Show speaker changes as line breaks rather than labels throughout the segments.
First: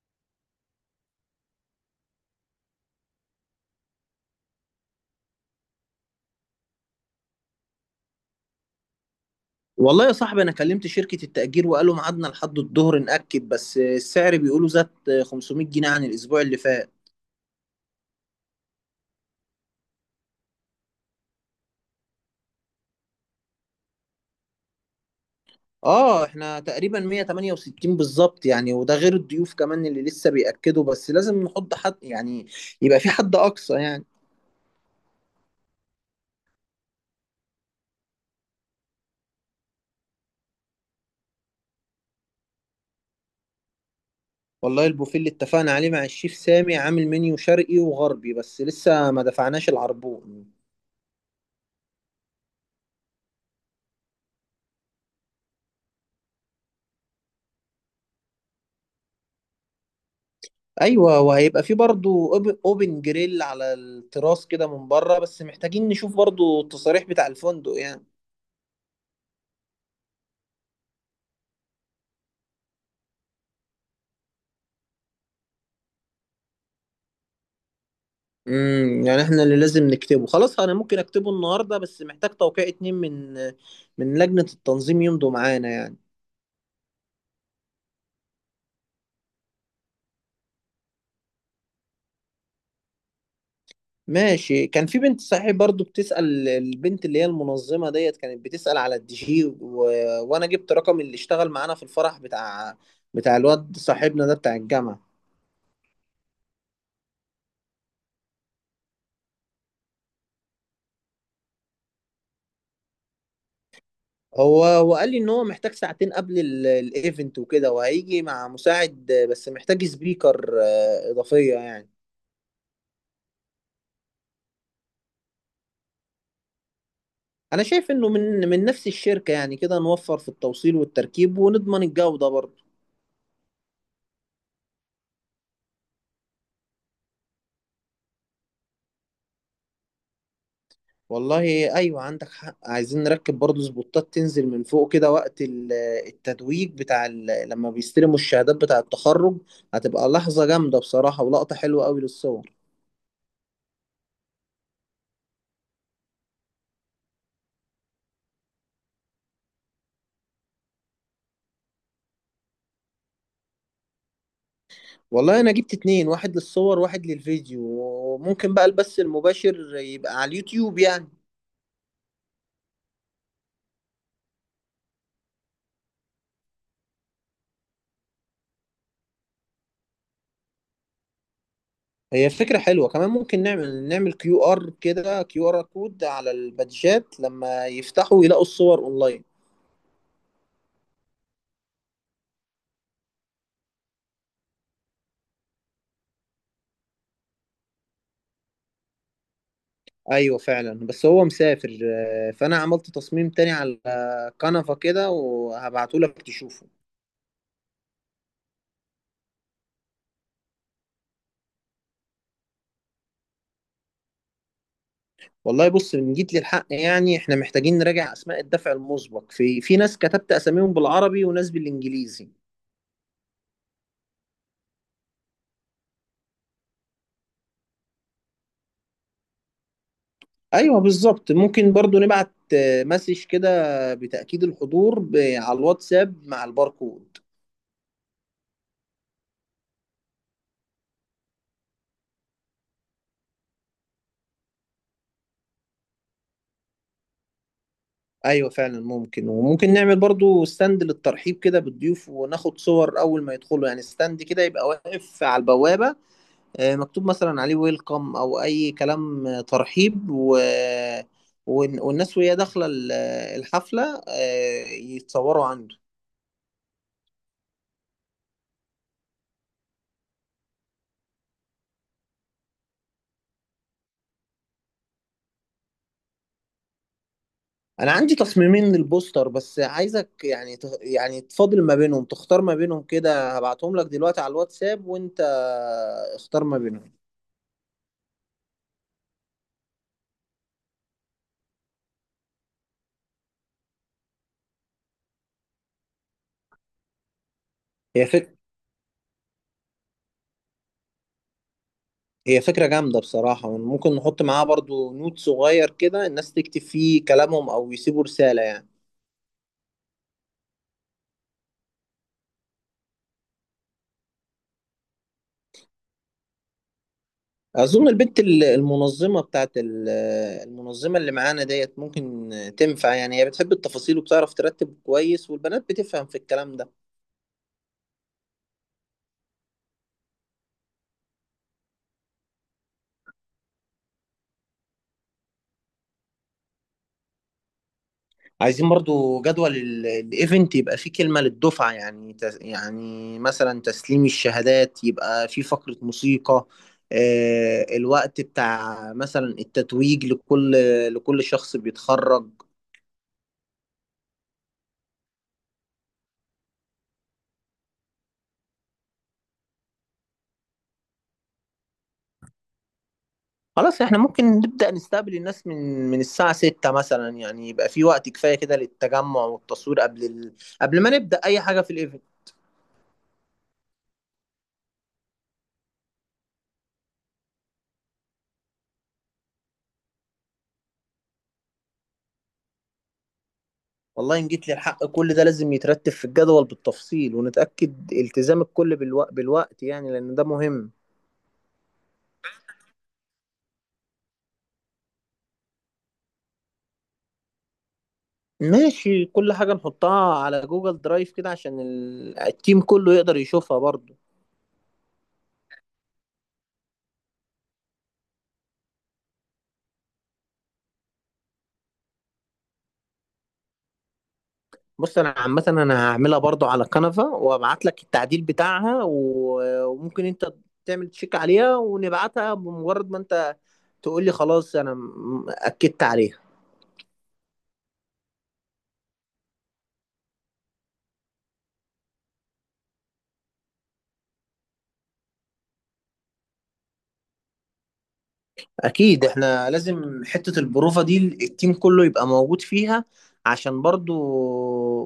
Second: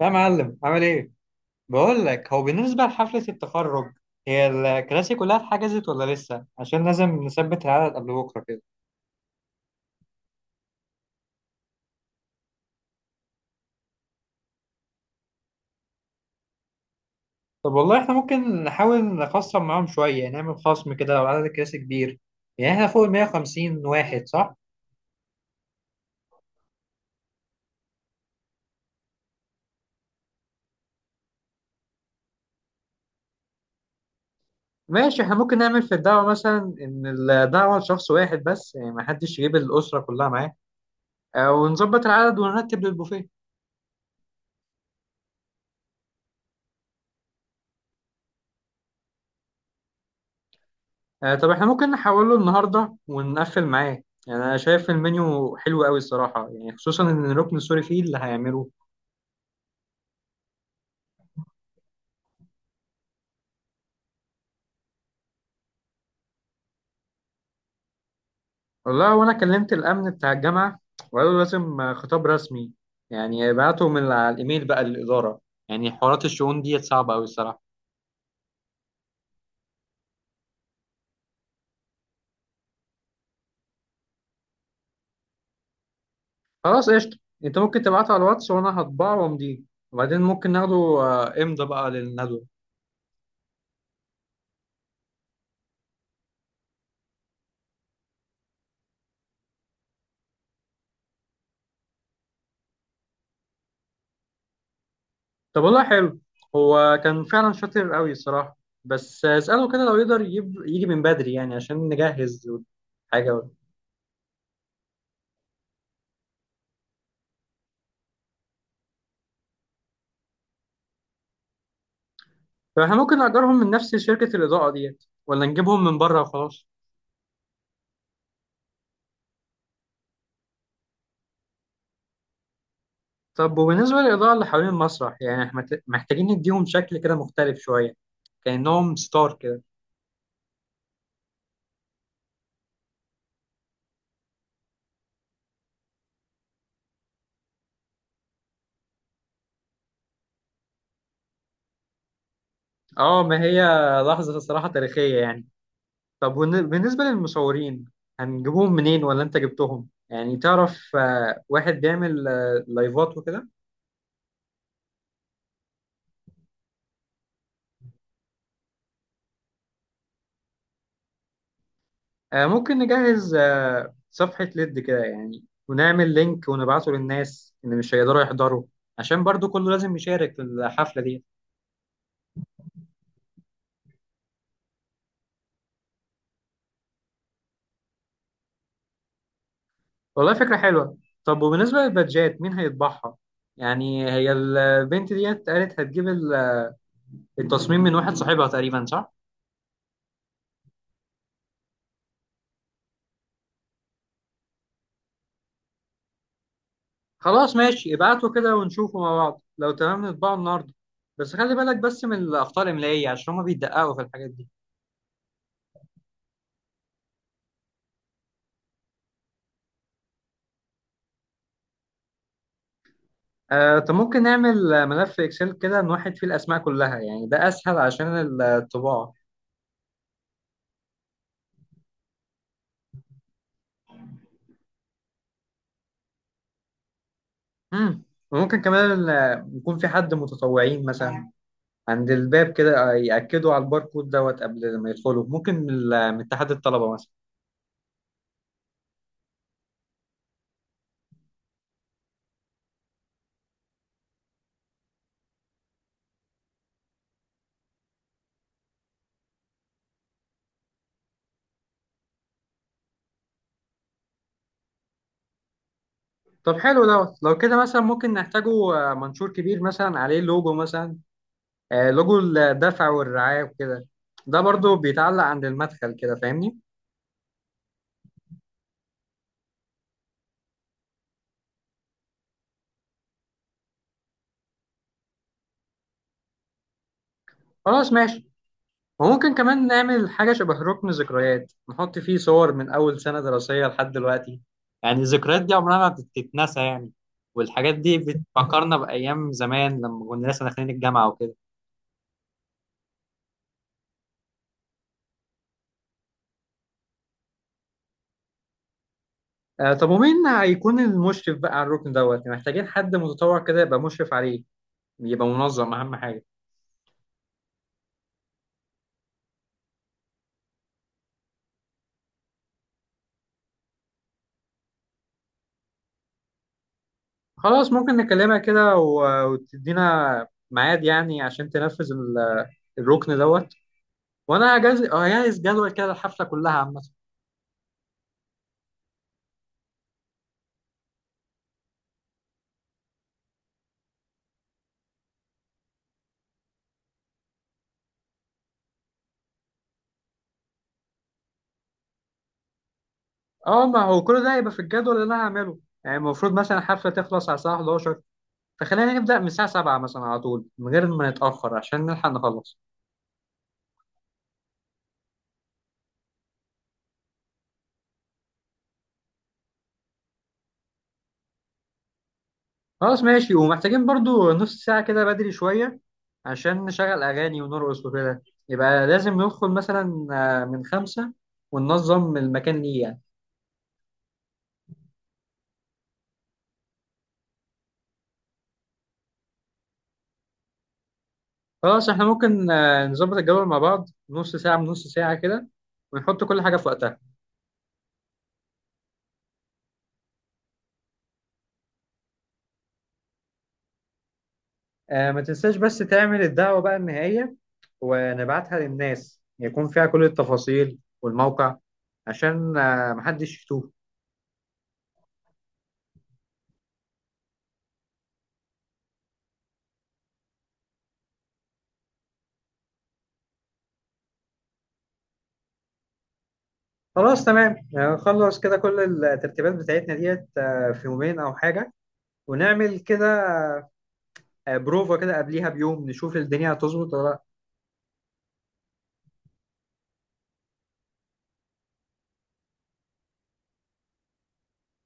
يا معلم عامل ايه؟ بقول لك هو بالنسبة لحفلة التخرج هي الكراسي كلها اتحجزت ولا لسه؟ عشان لازم نثبت العدد قبل بكرة كده.
والله يا صاحبي، انا كلمت شركة التأجير وقالوا ميعادنا لحد الظهر نأكد، بس السعر بيقولوا زاد 500 جنيه عن الاسبوع اللي فات.
طب والله احنا ممكن نحاول نخصم معاهم شوية نعمل خصم كده لو عدد الكراسي كبير. يعني احنا فوق ال 150 واحد صح؟
اه، احنا تقريبا 168 بالظبط يعني، وده غير الضيوف كمان اللي لسه بيأكدوا، بس لازم نحط حد يعني يبقى في حد اقصى يعني.
ماشي، احنا ممكن نعمل في الدعوة مثلا إن الدعوة لشخص واحد بس يعني ما حدش يجيب الأسرة كلها معاه. ونظبط العدد ونرتب للبوفيه.
والله البوفيه اللي اتفقنا عليه مع الشيف سامي عامل منيو شرقي وغربي، بس لسه ما دفعناش العربون.
آه، طب احنا ممكن نحوله النهارده ونقفل معاه يعني انا شايف المنيو حلو قوي الصراحه يعني خصوصا ان الركن السوري فيه اللي هيعمله.
ايوه، وهيبقى في برضه اوبن جريل على التراس كده من بره، بس محتاجين نشوف برضه التصاريح بتاع الفندق يعني.
والله وانا كلمت الامن بتاع الجامعه وقالوا لازم خطاب رسمي. يعني يبعتوا من على الايميل بقى للاداره. يعني حوارات الشؤون ديت صعبه قوي الصراحه.
يعني احنا اللي لازم نكتبه. خلاص، انا ممكن اكتبه النهارده، بس محتاج توقيع اتنين من لجنة التنظيم يمضوا معانا يعني.
خلاص، قشطه. انت ممكن تبعته على الواتس وانا هطبعه وامضيه. وبعدين ممكن ناخده امضى بقى للندوه.
ماشي، كان في بنت صحيح برضو بتسأل، البنت اللي هي المنظمة ديت كانت بتسأل على الDJ وانا جبت رقم اللي اشتغل معانا في الفرح بتاع الواد صاحبنا ده بتاع الجامعة.
طب والله حلو. هو كان فعلا شاطر قوي الصراحة. بس اسأله كده لو يقدر يجيب يجي من بدري يعني عشان نجهز حاجة.
هو وقال لي ان هو محتاج ساعتين قبل الايفنت وكده، وهيجي مع مساعد بس محتاج سبيكر اضافية يعني.
طب احنا ممكن نأجرهم من نفس شركة الإضاءة ديت ولا نجيبهم من بره وخلاص.
انا شايف انه من نفس الشركة، يعني كده نوفر في التوصيل والتركيب ونضمن الجودة برضه.
طب وبالنسبة للإضاءة اللي حوالين المسرح يعني احنا محتاجين نديهم شكل كده مختلف شوية، كأنهم ستار كده.
والله ايوه عندك حق، عايزين نركب برضه سبوتات تنزل من فوق كده وقت التتويج بتاع لما بيستلموا الشهادات بتاع التخرج. هتبقى لحظة جامدة بصراحة ولقطة حلوة قوي للصور.
اه ما هي، لحظة الصراحة تاريخية يعني. طب بالنسبة للمصورين، هنجيبهم منين ولا انت جبتهم يعني تعرف واحد بيعمل لايفات وكده.
والله انا جبت اتنين، واحد للصور واحد للفيديو، وممكن بقى البث المباشر يبقى على اليوتيوب يعني.
ممكن نجهز صفحة ليد كده يعني ونعمل لينك ونبعته للناس اللي مش هيقدروا يحضروا، عشان برضو كله لازم يشارك في الحفلة دي.
هي فكرة حلوة كمان، ممكن نعمل QR كده، QR كود على البادجات لما يفتحوا يلاقوا الصور اونلاين.
والله فكرة حلوة. طب وبالنسبة للبادجات مين هيطبعها؟ يعني هي البنت ديت قالت هتجيب التصميم من واحد صاحبها تقريبا صح؟
ايوه فعلا، بس هو مسافر، فانا عملت تصميم تاني على كنفة كده وهبعته لك تشوفه.
خلاص ماشي، ابعته كده ونشوفه مع بعض لو تمام نطبعه النهاردة. بس خلي بالك بس من الأخطاء الإملائية عشان هما بيدققوا في الحاجات دي.
والله بص، من جيت للحق يعني احنا محتاجين نراجع اسماء الدفع المسبق، في ناس كتبت اساميهم بالعربي وناس بالانجليزي.
طب ممكن نعمل ملف اكسل كده نوحد فيه الاسماء كلها يعني ده اسهل عشان الطباعه.
ايوه بالظبط، ممكن برضو نبعت مسج كده بتأكيد الحضور على الواتساب مع الباركود.
امم. وممكن كمان يكون في حد متطوعين مثلا عند الباب كده ياكدوا على الباركود دوت قبل ما يدخلوا، ممكن من من اتحاد الطلبه مثلا.
ايوه فعلا ممكن، وممكن نعمل برضو ستاند للترحيب كده بالضيوف، وناخد صور اول ما يدخلوا يعني. ستاند كده يبقى واقف على البوابة، مكتوب مثلا عليه ويلكم او اي كلام ترحيب، والناس وهي داخلة الحفلة يتصوروا عنده.
طب حلو دوت لو كده مثلا ممكن نحتاجه منشور كبير مثلا عليه لوجو مثلا، لوجو الدفع والرعايه وكده. ده برضو بيتعلق عند المدخل كده فاهمني.
انا عندي تصميمين للبوستر، بس عايزك يعني يعني تفاضل ما بينهم، تختار ما بينهم كده، هبعتهم لك دلوقتي على الواتساب وانت اختار ما بينهم.
خلاص ماشي. وممكن كمان نعمل حاجة شبه ركن ذكريات نحط فيه صور من أول سنة دراسية لحد دلوقتي. يعني الذكريات دي عمرها ما بتتنسى يعني. والحاجات دي
هي فكرة
بتفكرنا بأيام زمان لما كنا لسه داخلين الجامعة وكده.
هي فكرة جامدة بصراحة، ممكن نحط معاها برضو نوت صغير كده، الناس تكتب فيه كلامهم أو يسيبوا رسالة يعني.
آه طب ومين هيكون المشرف بقى على الركن دوت يعني محتاجين حد متطوع كده يبقى مشرف عليه، يبقى منظم أهم حاجة.
أظن البنت المنظمة المنظمة اللي معانا ديت ممكن تنفع يعني، هي بتحب التفاصيل وبتعرف ترتب كويس، والبنات بتفهم في الكلام ده.
خلاص ممكن نكلمها كده وتدينا ميعاد يعني عشان تنفذ الركن دوت. وأنا هجهز جدول كده الحفلة كلها عامة.
عايزين برضو جدول الايفنت يبقى فيه كلمة للدفعة يعني، يعني مثلا تسليم الشهادات، يبقى فيه فقرة موسيقى، الوقت بتاع مثلا التتويج لكل شخص بيتخرج.
اه ما هو كل ده هيبقى في الجدول اللي انا هعمله. يعني المفروض مثلا الحفله تخلص على الساعه 11، فخلينا نبدا من الساعه 7 مثلا على طول من غير ما نتاخر عشان نلحق نخلص.
خلاص، احنا ممكن نبدأ نستقبل الناس من الساعة 6 مثلا يعني، يبقى في وقت كفاية كده للتجمع والتصوير قبل قبل ما نبدأ أي حاجة في الايفنت.
خلاص ماشي، ومحتاجين برضو نص ساعه كده بدري شويه عشان نشغل اغاني ونرقص وكده. يبقى لازم ندخل مثلا من 5 وننظم المكان ليه يعني.
والله إن جيت للحق كل ده لازم يترتب في الجدول بالتفصيل، ونتأكد التزام الكل بالوقت يعني لأن ده مهم.
خلاص، احنا ممكن نظبط الجدول مع بعض نص ساعه من نص ساعه كده ونحط كل حاجه في وقتها.
ماشي، كل حاجة نحطها على جوجل درايف كده عشان التيم كله يقدر يشوفها برضو.
آه ما تنساش بس تعمل الدعوة بقى النهائية، ونبعتها للناس يكون فيها كل التفاصيل والموقع عشان محدش يتوه.
بص، انا عامة انا هعملها برضو على كنفة وابعت لك التعديل بتاعها وممكن انت تعمل تشيك عليها، ونبعتها بمجرد ما انت تقول لي خلاص انا اكدت عليها.
خلاص تمام، خلص كده كل الترتيبات بتاعتنا ديت في يومين أو حاجة، ونعمل كده بروفا كده قبليها بيوم نشوف الدنيا هتظبط ولا لا.
اكيد، احنا لازم حتة البروفة دي التيم كله يبقى موجود فيها عشان برضو.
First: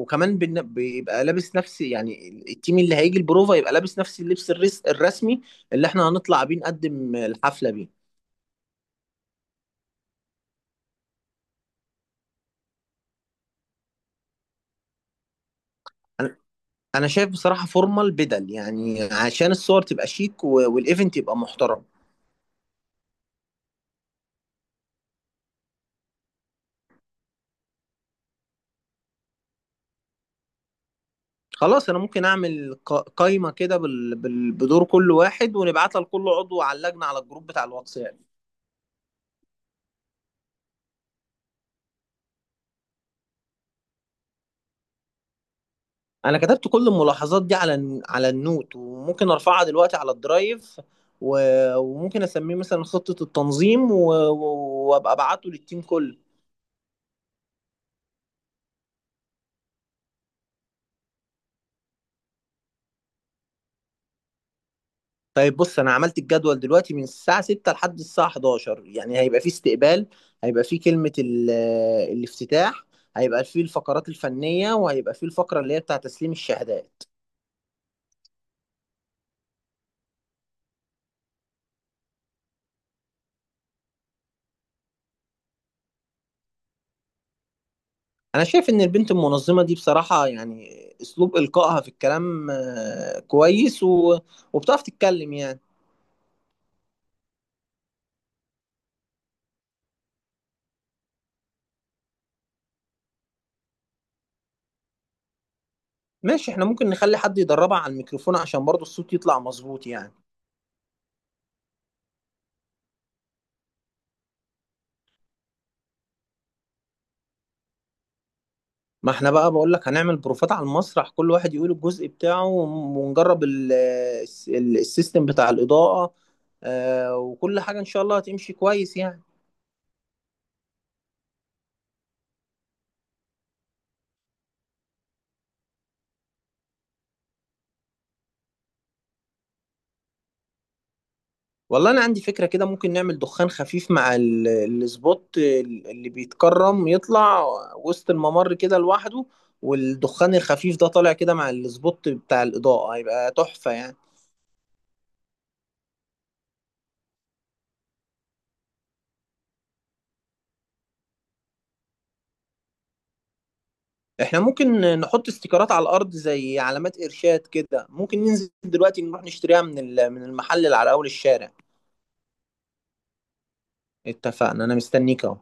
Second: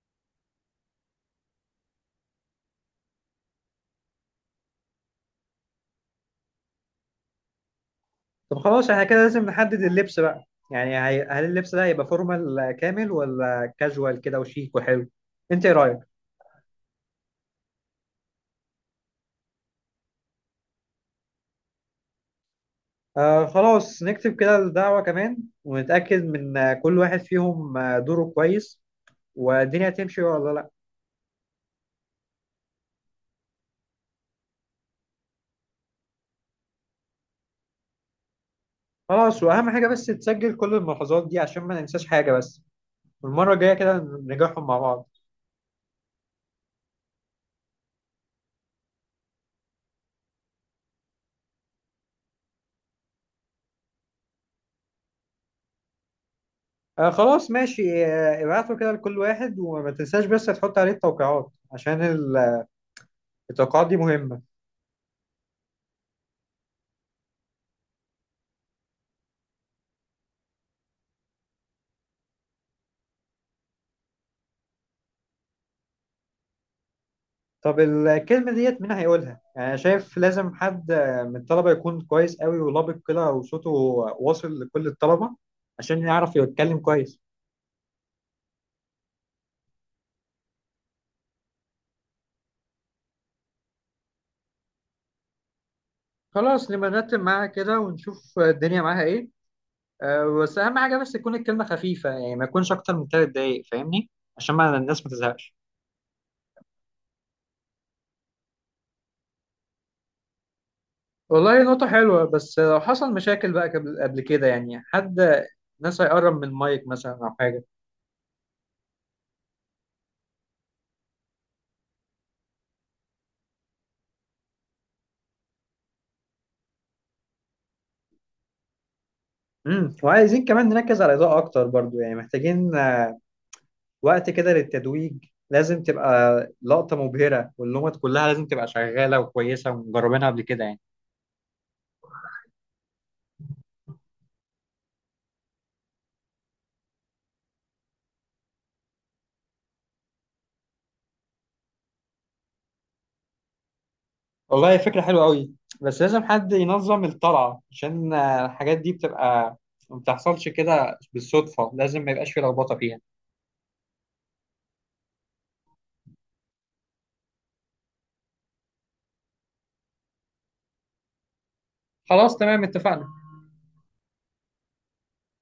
وكمان بيبقى لابس نفس يعني، التيم اللي هيجي البروفة يبقى لابس نفس اللبس الرسمي اللي احنا هنطلع بيه نقدم الحفلة بيه.
طب خلاص، احنا كده لازم نحدد اللبس بقى. يعني هل اللبس ده هيبقى فورمال كامل ولا كاجوال كده وشيك وحلو؟ انت ايه رأيك؟
انا أنا شايف بصراحة فورمال بدل يعني، عشان الصور تبقى شيك والايفنت يبقى محترم.
آه خلاص، نكتب كده الدعوة كمان، ونتأكد من كل واحد فيهم دوره كويس والدنيا هتمشي ولا لأ.
خلاص، انا ممكن اعمل قايمة كده بدور كل واحد، ونبعتها لكل عضو على اللجنة على الجروب بتاع الواتساب.
خلاص، وأهم حاجة بس تسجل كل الملاحظات دي عشان ما ننساش حاجة بس، والمرة الجاية كده نراجعهم مع بعض.
انا كتبت كل الملاحظات دي على النوت، وممكن ارفعها دلوقتي على الدرايف وممكن اسميه مثلا خطة التنظيم وابقى ابعته للتيم كله.
آه خلاص ماشي، ابعتوا كده لكل واحد وما تنساش بس تحط عليه التوقيعات عشان التوقيعات دي مهمة.
طيب بص، انا عملت الجدول دلوقتي من الساعة 6 لحد الساعة 11 يعني. هيبقى فيه استقبال، هيبقى فيه كلمة الافتتاح، هيبقى فيه الفقرات الفنية، وهيبقى فيه الفقرة اللي هي بتاع تسليم الشهادات.
طب الكلمة ديت مين هيقولها؟ يعني أنا شايف لازم حد من الطلبة يكون كويس قوي ولبق كده وصوته واصل لكل الطلبة عشان يعرف يتكلم كويس.
انا شايف ان البنت المنظمة دي بصراحة يعني، اسلوب القائها في الكلام كويس وبتعرف تتكلم يعني.
خلاص نبقى نرتب معاها كده ونشوف الدنيا معاها ايه. أه بس اهم حاجه بس تكون الكلمه خفيفه يعني ما يكونش اكتر من 3 دقايق فاهمني، عشان ما الناس ما تزهقش.
ماشي، احنا ممكن نخلي حد يدربها على الميكروفون عشان برضو الصوت يطلع مظبوط يعني.
والله نقطه حلوه، بس لو حصل مشاكل بقى قبل كده يعني حد ناس هيقرب من المايك مثلا او حاجه.
ما احنا بقى بقول لك، هنعمل بروفات على المسرح كل واحد يقول الجزء بتاعه، ونجرب السيستم بتاع الإضاءة، وكل حاجة ان شاء الله هتمشي كويس يعني.
وعايزين كمان نركز على الاضاءه اكتر برضو يعني محتاجين وقت كده للتتويج، لازم تبقى لقطه مبهره واللومات كلها لازم تبقى شغاله وكويسه ومجربينها قبل كده يعني.
والله انا عندي فكرة كده، ممكن نعمل دخان خفيف مع السبوت اللي بيتكرم يطلع وسط الممر كده لوحده، والدخان الخفيف ده طالع كده مع السبوت بتاع الإضاءة هيبقى تحفة يعني.
والله فكرة حلوة قوي. بس لازم حد ينظم الطلعة عشان الحاجات دي بتبقى ما بتحصلش كده بالصدفة لازم ما يبقاش في لخبطة فيها.
احنا ممكن نحط استيكرات على الارض زي علامات ارشاد كده، ممكن ننزل دلوقتي نروح نشتريها من المحل اللي على اول الشارع.
خلاص تمام، اتفقنا.
اتفقنا. انا مستنيك اهو.